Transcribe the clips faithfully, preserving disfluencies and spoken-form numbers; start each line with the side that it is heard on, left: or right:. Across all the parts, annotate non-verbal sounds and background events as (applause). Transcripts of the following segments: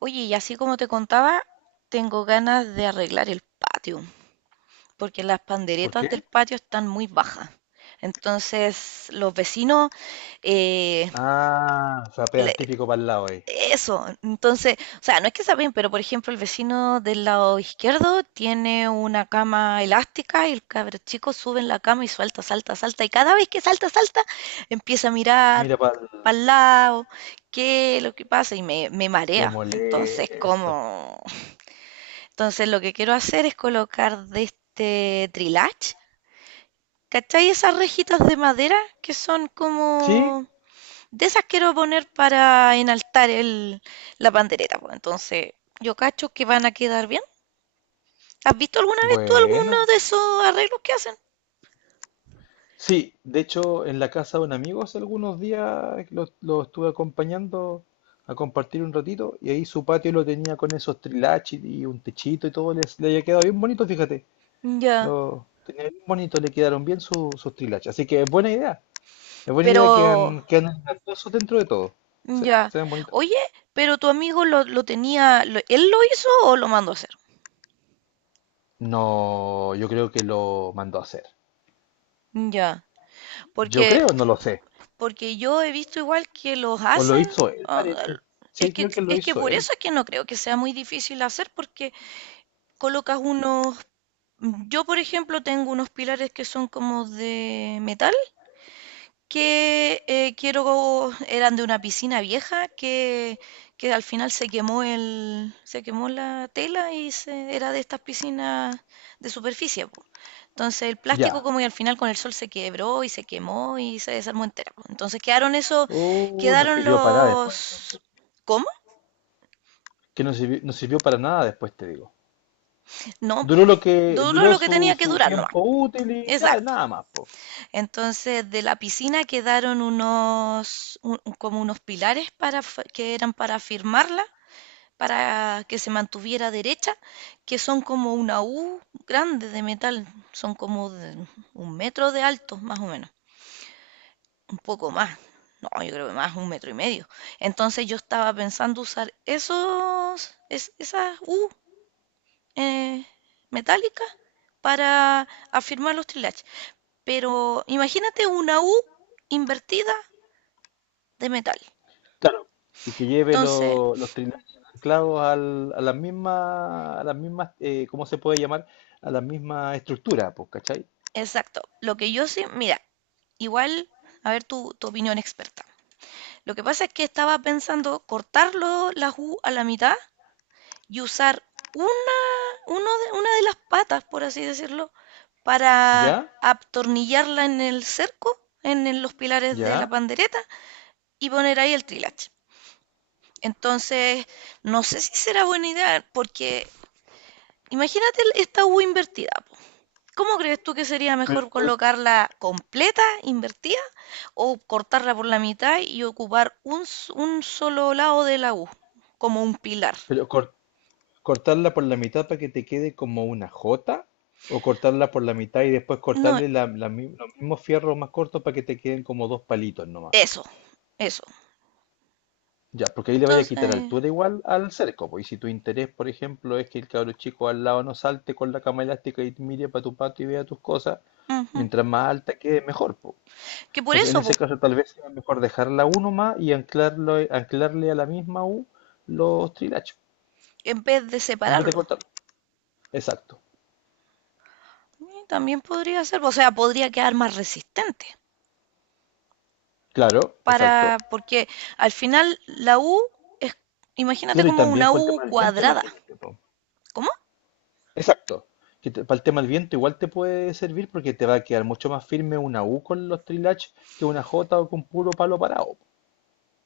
right: Oye, y así como te contaba, tengo ganas de arreglar el patio, porque las
left: ¿Por
right: panderetas del
left: qué?
right: patio están muy bajas. Entonces, los vecinos, eh,
left: Ah, o sea,
right: le-
left: pegan típico para el lado ahí.
right: eso, entonces, o sea, no es que saben, pero por ejemplo, el vecino del lado izquierdo tiene una cama elástica y el cabro chico sube en la cama y suelta, salta, salta, y cada vez que salta, salta, empieza a mirar
left: Mira para el...
right: para el lado, qué es lo que pasa y me, me
left: Qué
right: marea. Entonces,
left: molesto.
right: como... Entonces lo que quiero hacer es colocar de este trilage, ¿cachai? Esas rejitas de madera que son
left: Sí,
right: como... De esas quiero poner para enaltar el, la pandereta. Pues. Entonces yo cacho que van a quedar bien. ¿Has visto alguna vez tú
left: bueno.
right: alguno de esos arreglos que hacen?
left: Sí, de hecho, en la casa de un amigo hace algunos días lo, lo estuve acompañando a compartir un ratito y ahí su patio lo tenía con esos trilaches y un techito y todo, les, le había quedado bien bonito, fíjate.
right: Ya,
left: Lo tenía bien bonito, le quedaron bien su- sus trilaches. Así que es buena idea. Es buena idea que
right: pero...
left: han, que han dentro de todo. Sí,
right: Ya.
left: se ven bonitos.
right: Oye, pero tu amigo lo, lo tenía... lo- ¿Él lo hizo o lo mandó a hacer?
left: No, yo creo que lo mandó a hacer.
right: Ya.
left: Yo
right: Porque
left: creo, no lo sé.
right: porque yo he visto igual que los
left: O lo
right: hacen.
left: hizo él,
right: Ah,
left: parece.
right: es
left: Sí,
right: que,
left: creo que lo
right: es que
left: hizo
right: por
left: él.
right: eso es que no creo que sea muy difícil hacer, porque colocas unos... Yo, por ejemplo, tengo unos pilares que son como de metal que eh, quiero, eran de una piscina vieja que, que al final se quemó el, se quemó la tela y se, era de estas piscinas de superficie, po. Entonces el plástico
left: Ya.
right: como y al final con el sol se quebró y se quemó y se desarmó entera, po. Entonces quedaron eso,
left: Uh, no
right: quedaron
left: sirvió para nada después,
right: los,
left: entonces.
right: ¿cómo?
left: Que no sirvió, no sirvió para nada después, te digo.
right: No, pues,
left: Duró lo que
right: duró
left: duró
right: lo que
left: su,
right: tenía que
left: su
right: durar nomás.
left: tiempo útil y claro,
right: Exacto.
left: nada más, po.
right: Entonces, de la piscina quedaron unos, un- como unos pilares para, f- que eran para firmarla para que se mantuviera derecha, que son como una U grande de metal, son como de un metro de alto, más o menos, un poco más, no, yo creo que más, un metro y medio. Entonces yo estaba pensando usar esos, es- esas U eh, metálicas para afirmar los trilatch. Pero imagínate una U invertida de metal.
left: Claro. Y que lleve
right: Entonces,
left: lo- los trineos anclados al- a las mismas, a las mismas, eh, ¿cómo se puede llamar? A las mismas estructuras, pues, ¿cachai?
right: exacto, lo que yo sé, mira, igual, a ver tu, tu opinión experta. Lo que pasa es que estaba pensando cortarlo la U a la mitad y usar una, uno de, una de las patas, por así decirlo, para
left: ¿Ya?
right: atornillarla en el cerco, en el- los pilares de la
left: ¿Ya?
right: pandereta y poner ahí el trilache. Entonces, no sé si será buena idea, porque imagínate el- esta U invertida. Po. ¿Cómo crees tú que sería
left: Pero,
right: mejor
left: tú-
right: colocarla completa, invertida, o cortarla por la mitad y ocupar un, s- un solo lado de la U, como un pilar?
left: pero cor- cortarla por la mitad para que te quede como una jota, o cortarla por la mitad y después
right: No,
left: cortarle la- la mi- los mismos fierros más cortos para que te queden como dos palitos nomás.
right: eso, eso.
left: Ya, porque ahí le vaya a quitar
right: Entonces,
left: altura igual al cerco, po. Y si tu interés, por ejemplo, es que el cabro chico al lado no salte con la cama elástica y mire para tu pato y vea tus cosas,
right: ujú.
left: mientras más alta quede, mejor, po.
right: Que por
left: Entonces, en
right: eso,
left: ese
right: pues,
left: caso, tal vez sea mejor dejarla uno más y anclarlo, anclarle a la misma U los trilachos,
right: en vez de
left: en vez de
right: separarlo,
left: cortarlo. Exacto.
right: eh, también podría ser, o sea, podría quedar más resistente.
left: Claro, exacto.
right: Para, porque al final la U es, imagínate
left: Claro, y
right: como
left: también
right: una
left: por el tema
right: U
left: del viento,
right: cuadrada.
left: imagínate, po.
right: ¿Cómo?
left: Exacto. Que te- para el tema del viento igual te puede servir porque te va a quedar mucho más firme una U con los trilach que una J o con puro palo parado.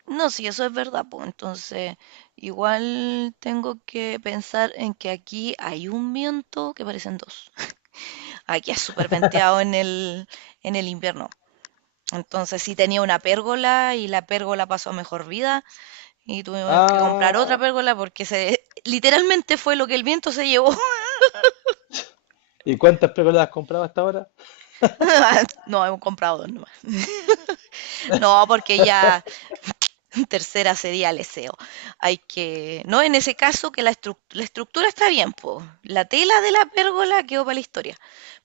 right: No, si eso es verdad, pues entonces igual tengo que pensar en que aquí hay un viento que parecen dos. Aquí es súper venteado en el, en el invierno. Entonces sí tenía una pérgola y la pérgola pasó a mejor vida y tuvimos que comprar
left: Ah,
right: otra pérgola porque se literalmente fue lo que el viento se llevó.
left: ¿y cuántas pérgolas has comprado hasta ahora?
right: (laughs) No, hemos comprado dos nomás. No, porque ya tercera sería el S E O. Hay que, no, en ese caso que la, estru- la estructura está bien, pues. La tela de la pérgola quedó para la historia,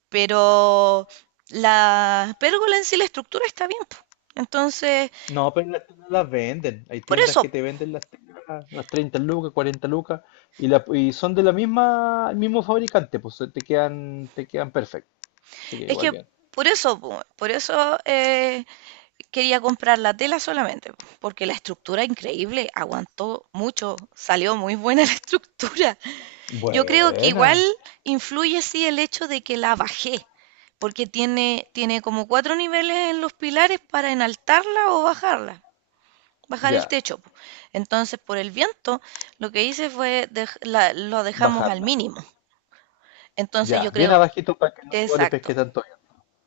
right: pero la pérgola en sí, la estructura está bien, po. Entonces,
left: No, pero las teclas las venden. Hay
right: por
left: tiendas
right: eso,
left: que te venden las teclas, las treinta lucas, cuarenta lucas, y, la, y son de la misma, el mismo fabricante, pues te quedan, te quedan, perfecto. Así que
right: es
left: igual
right: que
left: bien.
right: por eso, po, por eso eh, quería comprar la tela solamente, po, porque la estructura increíble, aguantó mucho, salió muy buena (laughs) la estructura. Yo creo que
left: Buena.
right: igual influye sí el hecho de que la bajé, porque tiene, tiene como cuatro niveles en los pilares para enaltarla o bajarla, bajar el
left: Ya,
right: techo. Po. Entonces, por el viento, lo que hice fue dej- la- lo dejamos al
left: bajarla.
right: mínimo. Entonces, yo
left: Ya, bien
right: creo,
left: abajito para que no le
right: exacto,
left: pesque tanto avión.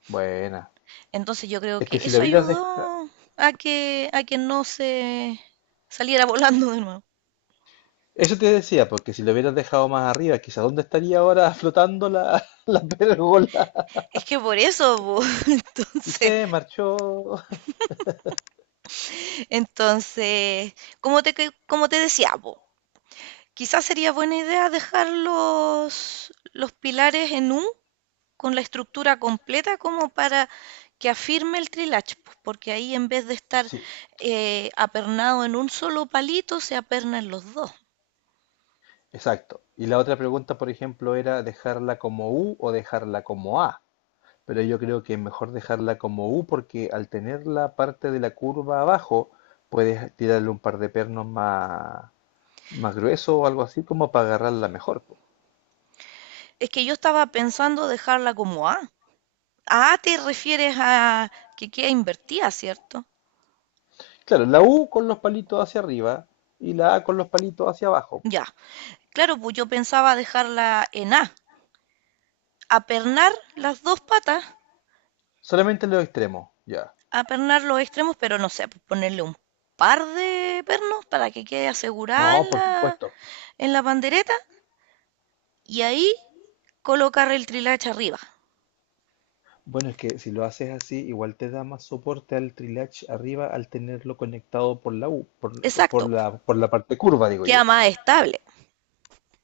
left: Buena.
right: entonces yo creo
left: Es que
right: que
left: si lo
right: eso
left: hubieras dejado...
right: ayudó a que, a que no se saliera (laughs) volando de nuevo.
left: Eso te decía, porque si lo hubieras dejado más arriba, quizás dónde estaría ahora flotando la, (laughs) la pérgola.
right: Es que por eso, po, (laughs)
left: Y
right: entonces,
left: se marchó.
right: entonces, como te, que- como te decía, po, quizás sería buena idea dejar los, los pilares en U con la estructura completa como para que afirme el trilach, po, porque ahí en vez de estar
left: Sí,
right: eh, apernado en un solo palito, se apernan los dos.
left: exacto. Y la otra pregunta, por ejemplo, era dejarla como U o dejarla como A. Pero yo creo que es mejor dejarla como U porque al tener la parte de la curva abajo, puedes tirarle un par de pernos más, más gruesos o algo así como para agarrarla mejor, po.
right: Es que yo estaba pensando dejarla como A. Ah, te refieres a que queda invertida, ¿cierto?
left: Claro, la U con los palitos hacia arriba y la A con los palitos hacia abajo.
right: Ya. Claro, pues yo pensaba dejarla en A, apernar las dos patas,
left: Solamente los extremos, ya.
right: apernar los extremos, pero no sé, pues ponerle un par de pernos para que quede asegurada
left: No,
right: en
left: por
right: la,
left: supuesto.
right: en la pandereta y ahí colocar el trilacha arriba.
left: Bueno, es que si lo haces así, igual te da más soporte al trilatch arriba al tenerlo conectado por la U, por, por
right: Exacto, po.
left: la, por la parte curva, digo
right: Queda
left: yo.
right: más estable.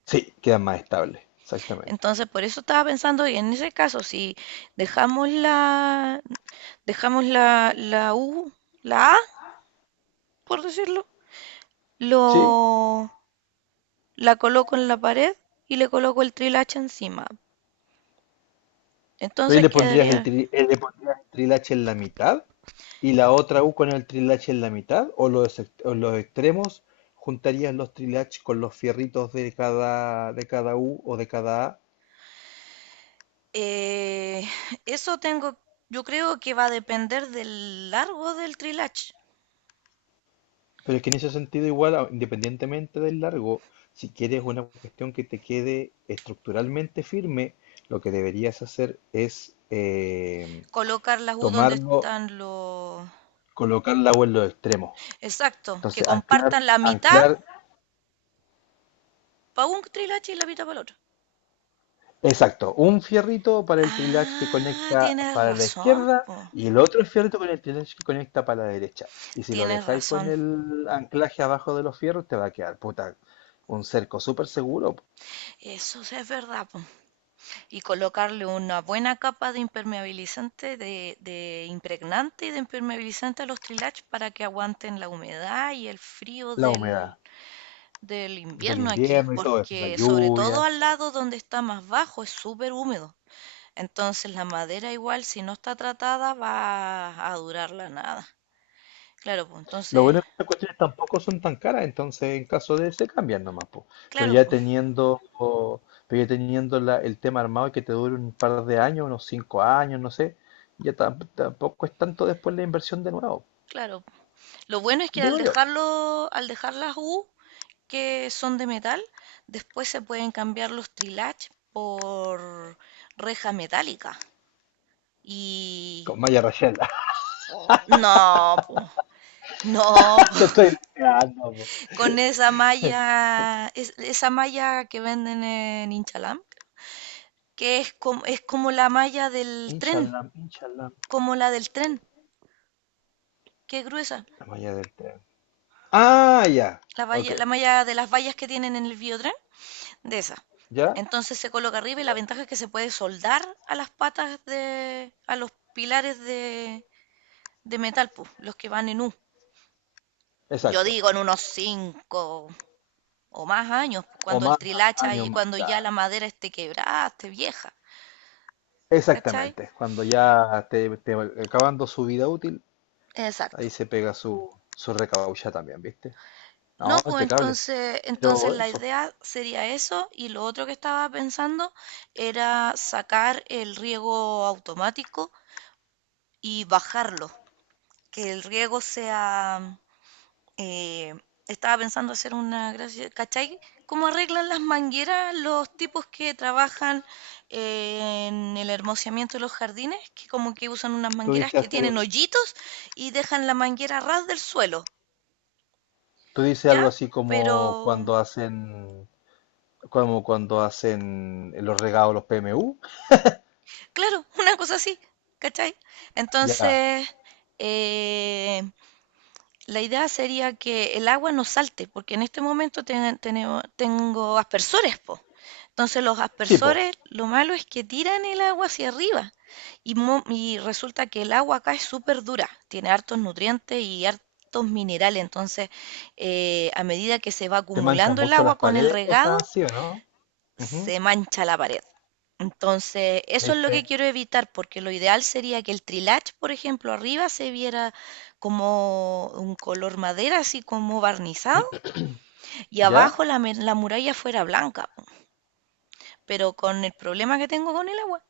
left: Sí, queda más estable, exactamente.
right: Entonces, por eso estaba pensando que en ese caso, si dejamos la, dejamos la, la U, la A, por decirlo,
left: Sí,
right: lo, la coloco en la pared y le coloco el trilacha encima.
left: pero ahí
right: Entonces
left: le pondrías el,
right: quedaría...
left: tri- eh, le pondrías el trilache en la mitad y la otra U con el trilache en la mitad o los, ex- o los extremos juntarías los trilaches con los fierritos de cada, de cada U o de cada A.
right: Eh, eso tengo, yo creo que va a depender del largo del trilach.
left: Pero es que en ese sentido igual, a- independientemente del largo, si quieres una cuestión que te quede estructuralmente firme, lo que deberías hacer es eh,
right: Colocar las U donde
left: tomarlo,
right: están los...
left: colocar la U en los extremos.
right: Exacto, que
left: Entonces, anclar,
right: compartan la mitad
left: anclar
right: para un trilache y la mitad para el otro.
left: Exacto, un fierrito para el trilage que
right: Ah,
left: conecta
right: tienes
left: para la
right: razón,
left: izquierda
right: po.
left: y el otro fierrito con el trilage que conecta para la derecha. Y si lo
right: Tienes
left: dejáis con
right: razón.
left: el anclaje abajo de los fierros, te va a quedar, puta, un cerco súper seguro.
right: Eso sí es verdad, po. Y colocarle una buena capa de impermeabilizante, de, de impregnante y de impermeabilizante a los trilach para que aguanten la humedad y el frío
left: La
right: del,
left: humedad
right: del
left: del
right: invierno aquí,
left: invierno y todo eso, la
right: porque sobre todo
left: lluvia.
right: al lado donde está más bajo es súper húmedo. Entonces la madera igual si no está tratada va a durar la nada. Claro, pues
left: Lo
right: entonces,
left: bueno es que estas cuestiones tampoco son tan caras, entonces en caso de se cambian nomás, po. Pero
right: claro,
left: ya
right: pues,
left: teniendo, o- pero ya teniendo la- el tema armado y que te dure un par de años, unos cinco años, no sé, ya tam- tampoco es tanto después la inversión de nuevo.
right: claro. Lo bueno es que al
left: Digo yo,
right: dejarlo, al dejar las U, que son de metal, después se pueden cambiar los trilach por reja metálica. Y
left: con Maya Rachel, (laughs)
right: no, po, no, po.
left: te estoy
right: (laughs)
left: diciendo, po.
right: Con esa malla, es- esa malla que venden en Inchalam, que es como, es como la malla del tren,
left: Inshallah, inshallah,
right: como la del tren, que es gruesa,
left: la Maya del tren. Ah, ya,
right: la,
left: ok,
right: valla- la malla de las vallas que tienen en el biotren, de esa.
left: ya,
right: Entonces se coloca arriba y la ventaja es que se puede soldar a las patas de, a los pilares de, de metal, pues, los que van en U. Yo
left: exacto.
right: digo en unos cinco o más años, pues,
left: O
right: cuando el
left: más
right: trilacha
left: años
right: y
left: más,
right: cuando ya
left: claro.
right: la madera esté quebrada, esté vieja, ¿cachai?
left: Exactamente, cuando ya te, te acabando su vida útil.
right: Exacto.
left: Ahí se pega su, su recaucha también, ¿viste? No,
right: No, pues
left: impecable.
right: entonces, entonces
left: Pero
right: la
left: eso,
right: idea sería eso y lo otro que estaba pensando era sacar el riego automático y bajarlo, que el riego sea Eh, estaba pensando hacer una gracia, ¿cachai? ¿Cómo arreglan las mangueras los tipos que trabajan eh, en el hermoseamiento de los jardines? Que como que usan unas
left: tú
right: mangueras
left: dices
right: que
left: hacer
right: tienen
left: un,
right: hoyitos y dejan la manguera a ras del suelo,
left: tú dices
right: ¿ya?
left: algo así como
right: Pero,
left: cuando hacen, como cuando hacen los regados, los P M U,
right: claro, (laughs) una cosa así, ¿cachai?
left: ya.
right: Entonces, eh, la idea sería que el agua no salte, porque en este momento ten- tenemos- tengo aspersores, po. Entonces los
left: Sí, po,
right: aspersores, lo malo es que tiran el agua hacia arriba y, mo- y resulta que el agua acá es súper dura, tiene hartos nutrientes y hartos minerales, entonces eh, a medida que se va
left: te manchas
right: acumulando el
left: mucho
right: agua
left: las
right: con el
left: paredes, cosas
right: regado,
left: así, ¿o no? Ujú.
right: se mancha la pared. Entonces, eso es lo
left: ¿Viste?
right: que quiero evitar, porque lo ideal sería que el trilage, por ejemplo, arriba se viera como un color madera, así como barnizado, y
left: ¿Ya?
right: abajo la, la muralla fuera blanca. Pero con el problema que tengo con el agua,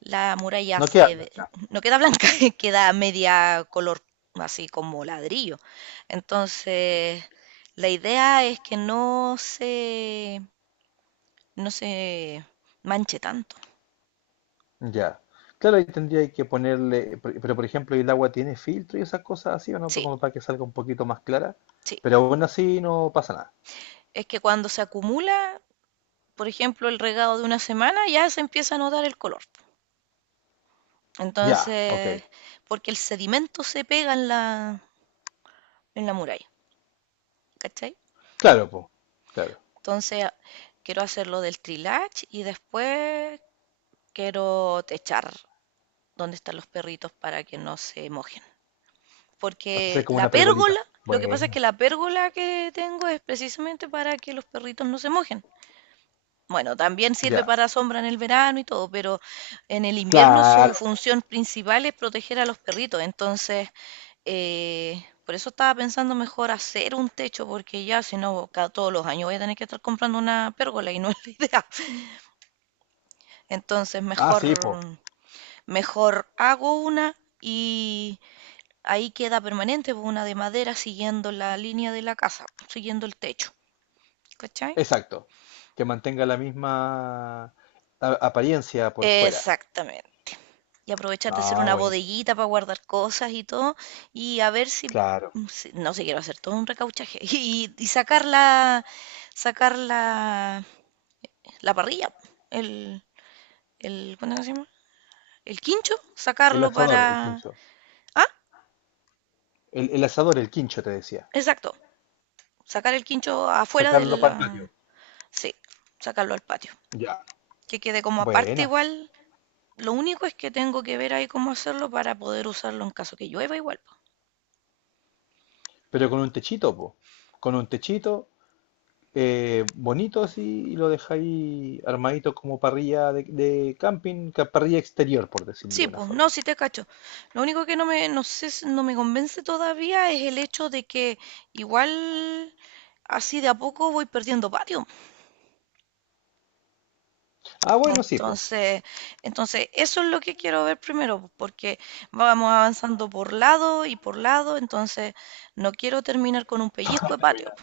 right: la muralla
left: No
right: se
left: queda
right: ve-
left: acá.
right: no queda blanca, (laughs) queda media color, así como ladrillo. Entonces, la idea es que no se, no se manche tanto.
left: Ya. Claro, ahí tendría que ponerle, por- pero por ejemplo, ¿el agua tiene filtro y esas cosas así o no?
right: Sí.
left: Como para que salga un poquito más clara.
right: Sí,
left: Pero aún así no pasa nada.
right: es que cuando se acumula, por ejemplo, el regado de una semana, ya se empieza a notar el color.
left: Ya, ok.
right: Entonces, porque el sedimento se pega en la, en la muralla, ¿cachai?
left: Claro, po, claro.
right: Entonces, quiero hacer lo del trilage y después quiero techar donde están los perritos para que no se mojen.
left: Hacer
right: Porque
left: como
right: la
left: una pergolita.
right: pérgola, lo que pasa es que
left: Bueno.
right: la pérgola que tengo es precisamente para que los perritos no se mojen. Bueno, también sirve
left: Ya,
right: para sombra en el verano y todo, pero en el invierno su
left: claro.
right: función principal es proteger a los perritos. Entonces, eh, por eso estaba pensando mejor hacer un techo, porque ya si no, cada todos los años voy a tener que estar comprando una pérgola y no es la idea. (laughs) Entonces,
left: Ah, sí, po.
right: mejor, mejor hago una y ahí queda permanente pues, una de madera siguiendo la línea de la casa, siguiendo el techo. ¿Cachai?
left: Exacto. Que mantenga la misma a- apariencia por fuera.
right: Exactamente. Y aprovechar de hacer
left: Ah,
right: una
left: buenísimo.
right: bodeguita para guardar cosas y todo, y a ver si,
left: Claro.
right: si- no sé, quiero hacer todo un recauchaje (laughs) y, y sacar la, sacar la, la parrilla, el, el, ¿cómo se llama? El quincho,
left: El
right: sacarlo
left: asador, el
right: para,
left: quincho.
right: ah,
left: El, el asador, el quincho, te decía.
right: exacto, sacar el quincho afuera de
left: Sacarlo para el patio.
right: la, sí, sacarlo al patio,
left: Ya.
right: que quede como aparte
left: Buena.
right: igual. Lo único es que tengo que ver ahí cómo hacerlo para poder usarlo en caso que llueva igual.
left: Pero con un techito, po. Con un techito eh, bonito así y lo dejáis armadito como parrilla de, de camping, ca- parrilla exterior, por decirlo
right: Sí,
left: de una
right: pues, no,
left: forma.
right: sí te cacho. Lo único que no me, no sé, si- no me convence todavía es el hecho de que igual así de a poco voy perdiendo patio.
left: Ah, bueno, sí, po.
right: Entonces, entonces eso es lo que quiero ver primero, pues, porque vamos avanzando por lado y por lado, entonces no quiero terminar con un pellizco
left: (laughs)
right: de
left: Termina
right: patio.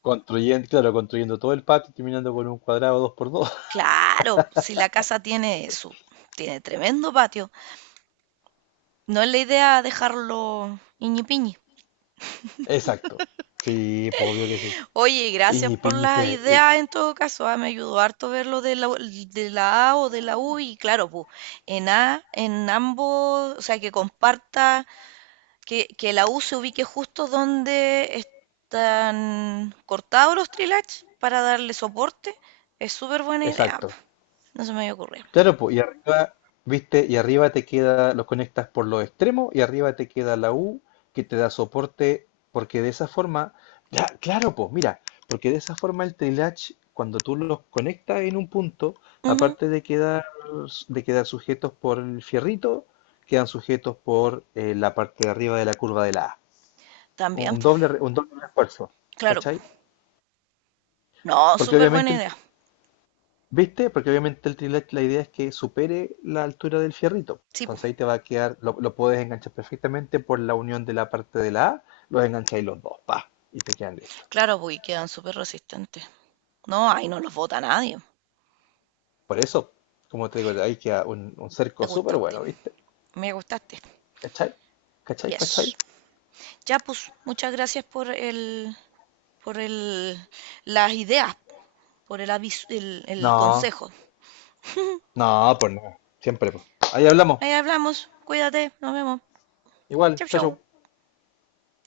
left: construyendo, claro, construyendo todo el patio, y terminando con un cuadrado dos por dos.
right: Claro, si la casa tiene su, tiene tremendo patio, no es la idea dejarlo iñipiñi.
left: (laughs) Exacto. Sí, pues obvio que sí.
right: Oye, gracias por
left: Iñipiñi
right: las
left: se. eh,
right: ideas en todo caso. Ah, me ayudó harto ver lo de la, de la A o de la U y claro, pues en A, en ambos, o sea, que comparta, que, que la U se ubique justo donde están cortados los trilach para darle soporte, es súper buena idea. Po.
left: Exacto.
right: No se me había ocurrido.
left: Claro, pues, y arriba, viste, y arriba te queda, los conectas por los extremos y arriba te queda la U que te da soporte, porque de esa forma, ya, claro, pues, mira, porque de esa forma el trilatch, cuando tú los conectas en un punto,
right: Ujú,
left: aparte de quedar, de quedar, sujetos por el fierrito, quedan sujetos por eh, la parte de arriba de la curva de la A.
right: también,
left: Un
right: pues,
left: doble, re- un doble refuerzo,
right: claro.
left: ¿cachai?
right: Po. No,
left: Porque
right: súper buena
left: obviamente el
right: idea.
left: ¿Viste? Porque obviamente el trilet la idea es que supere la altura del fierrito.
right: Sí, pues,
left: Entonces ahí te va a quedar, lo, lo puedes enganchar perfectamente por la unión de la parte de la A, los engancháis los dos, pa, y te quedan listos.
right: claro, pues, y quedan súper resistentes. No, ahí no los vota nadie.
left: Por eso, como te digo, ahí queda un, un
right: Me
left: cerco súper
right: gustaste,
left: bueno, ¿viste?
right: me gustaste.
left: ¿Cachai? ¿Cachai? ¿Cachai?
right: Yes. Ya, pues, muchas gracias por el, por el, las ideas, por el aviso, el, el
left: No,
right: consejo.
left: no, pues no, siempre, pues. Ahí hablamos.
right: Ahí hablamos, cuídate, nos vemos.
left: Igual,
right: Chau,
left: chau, chau.
right: chau.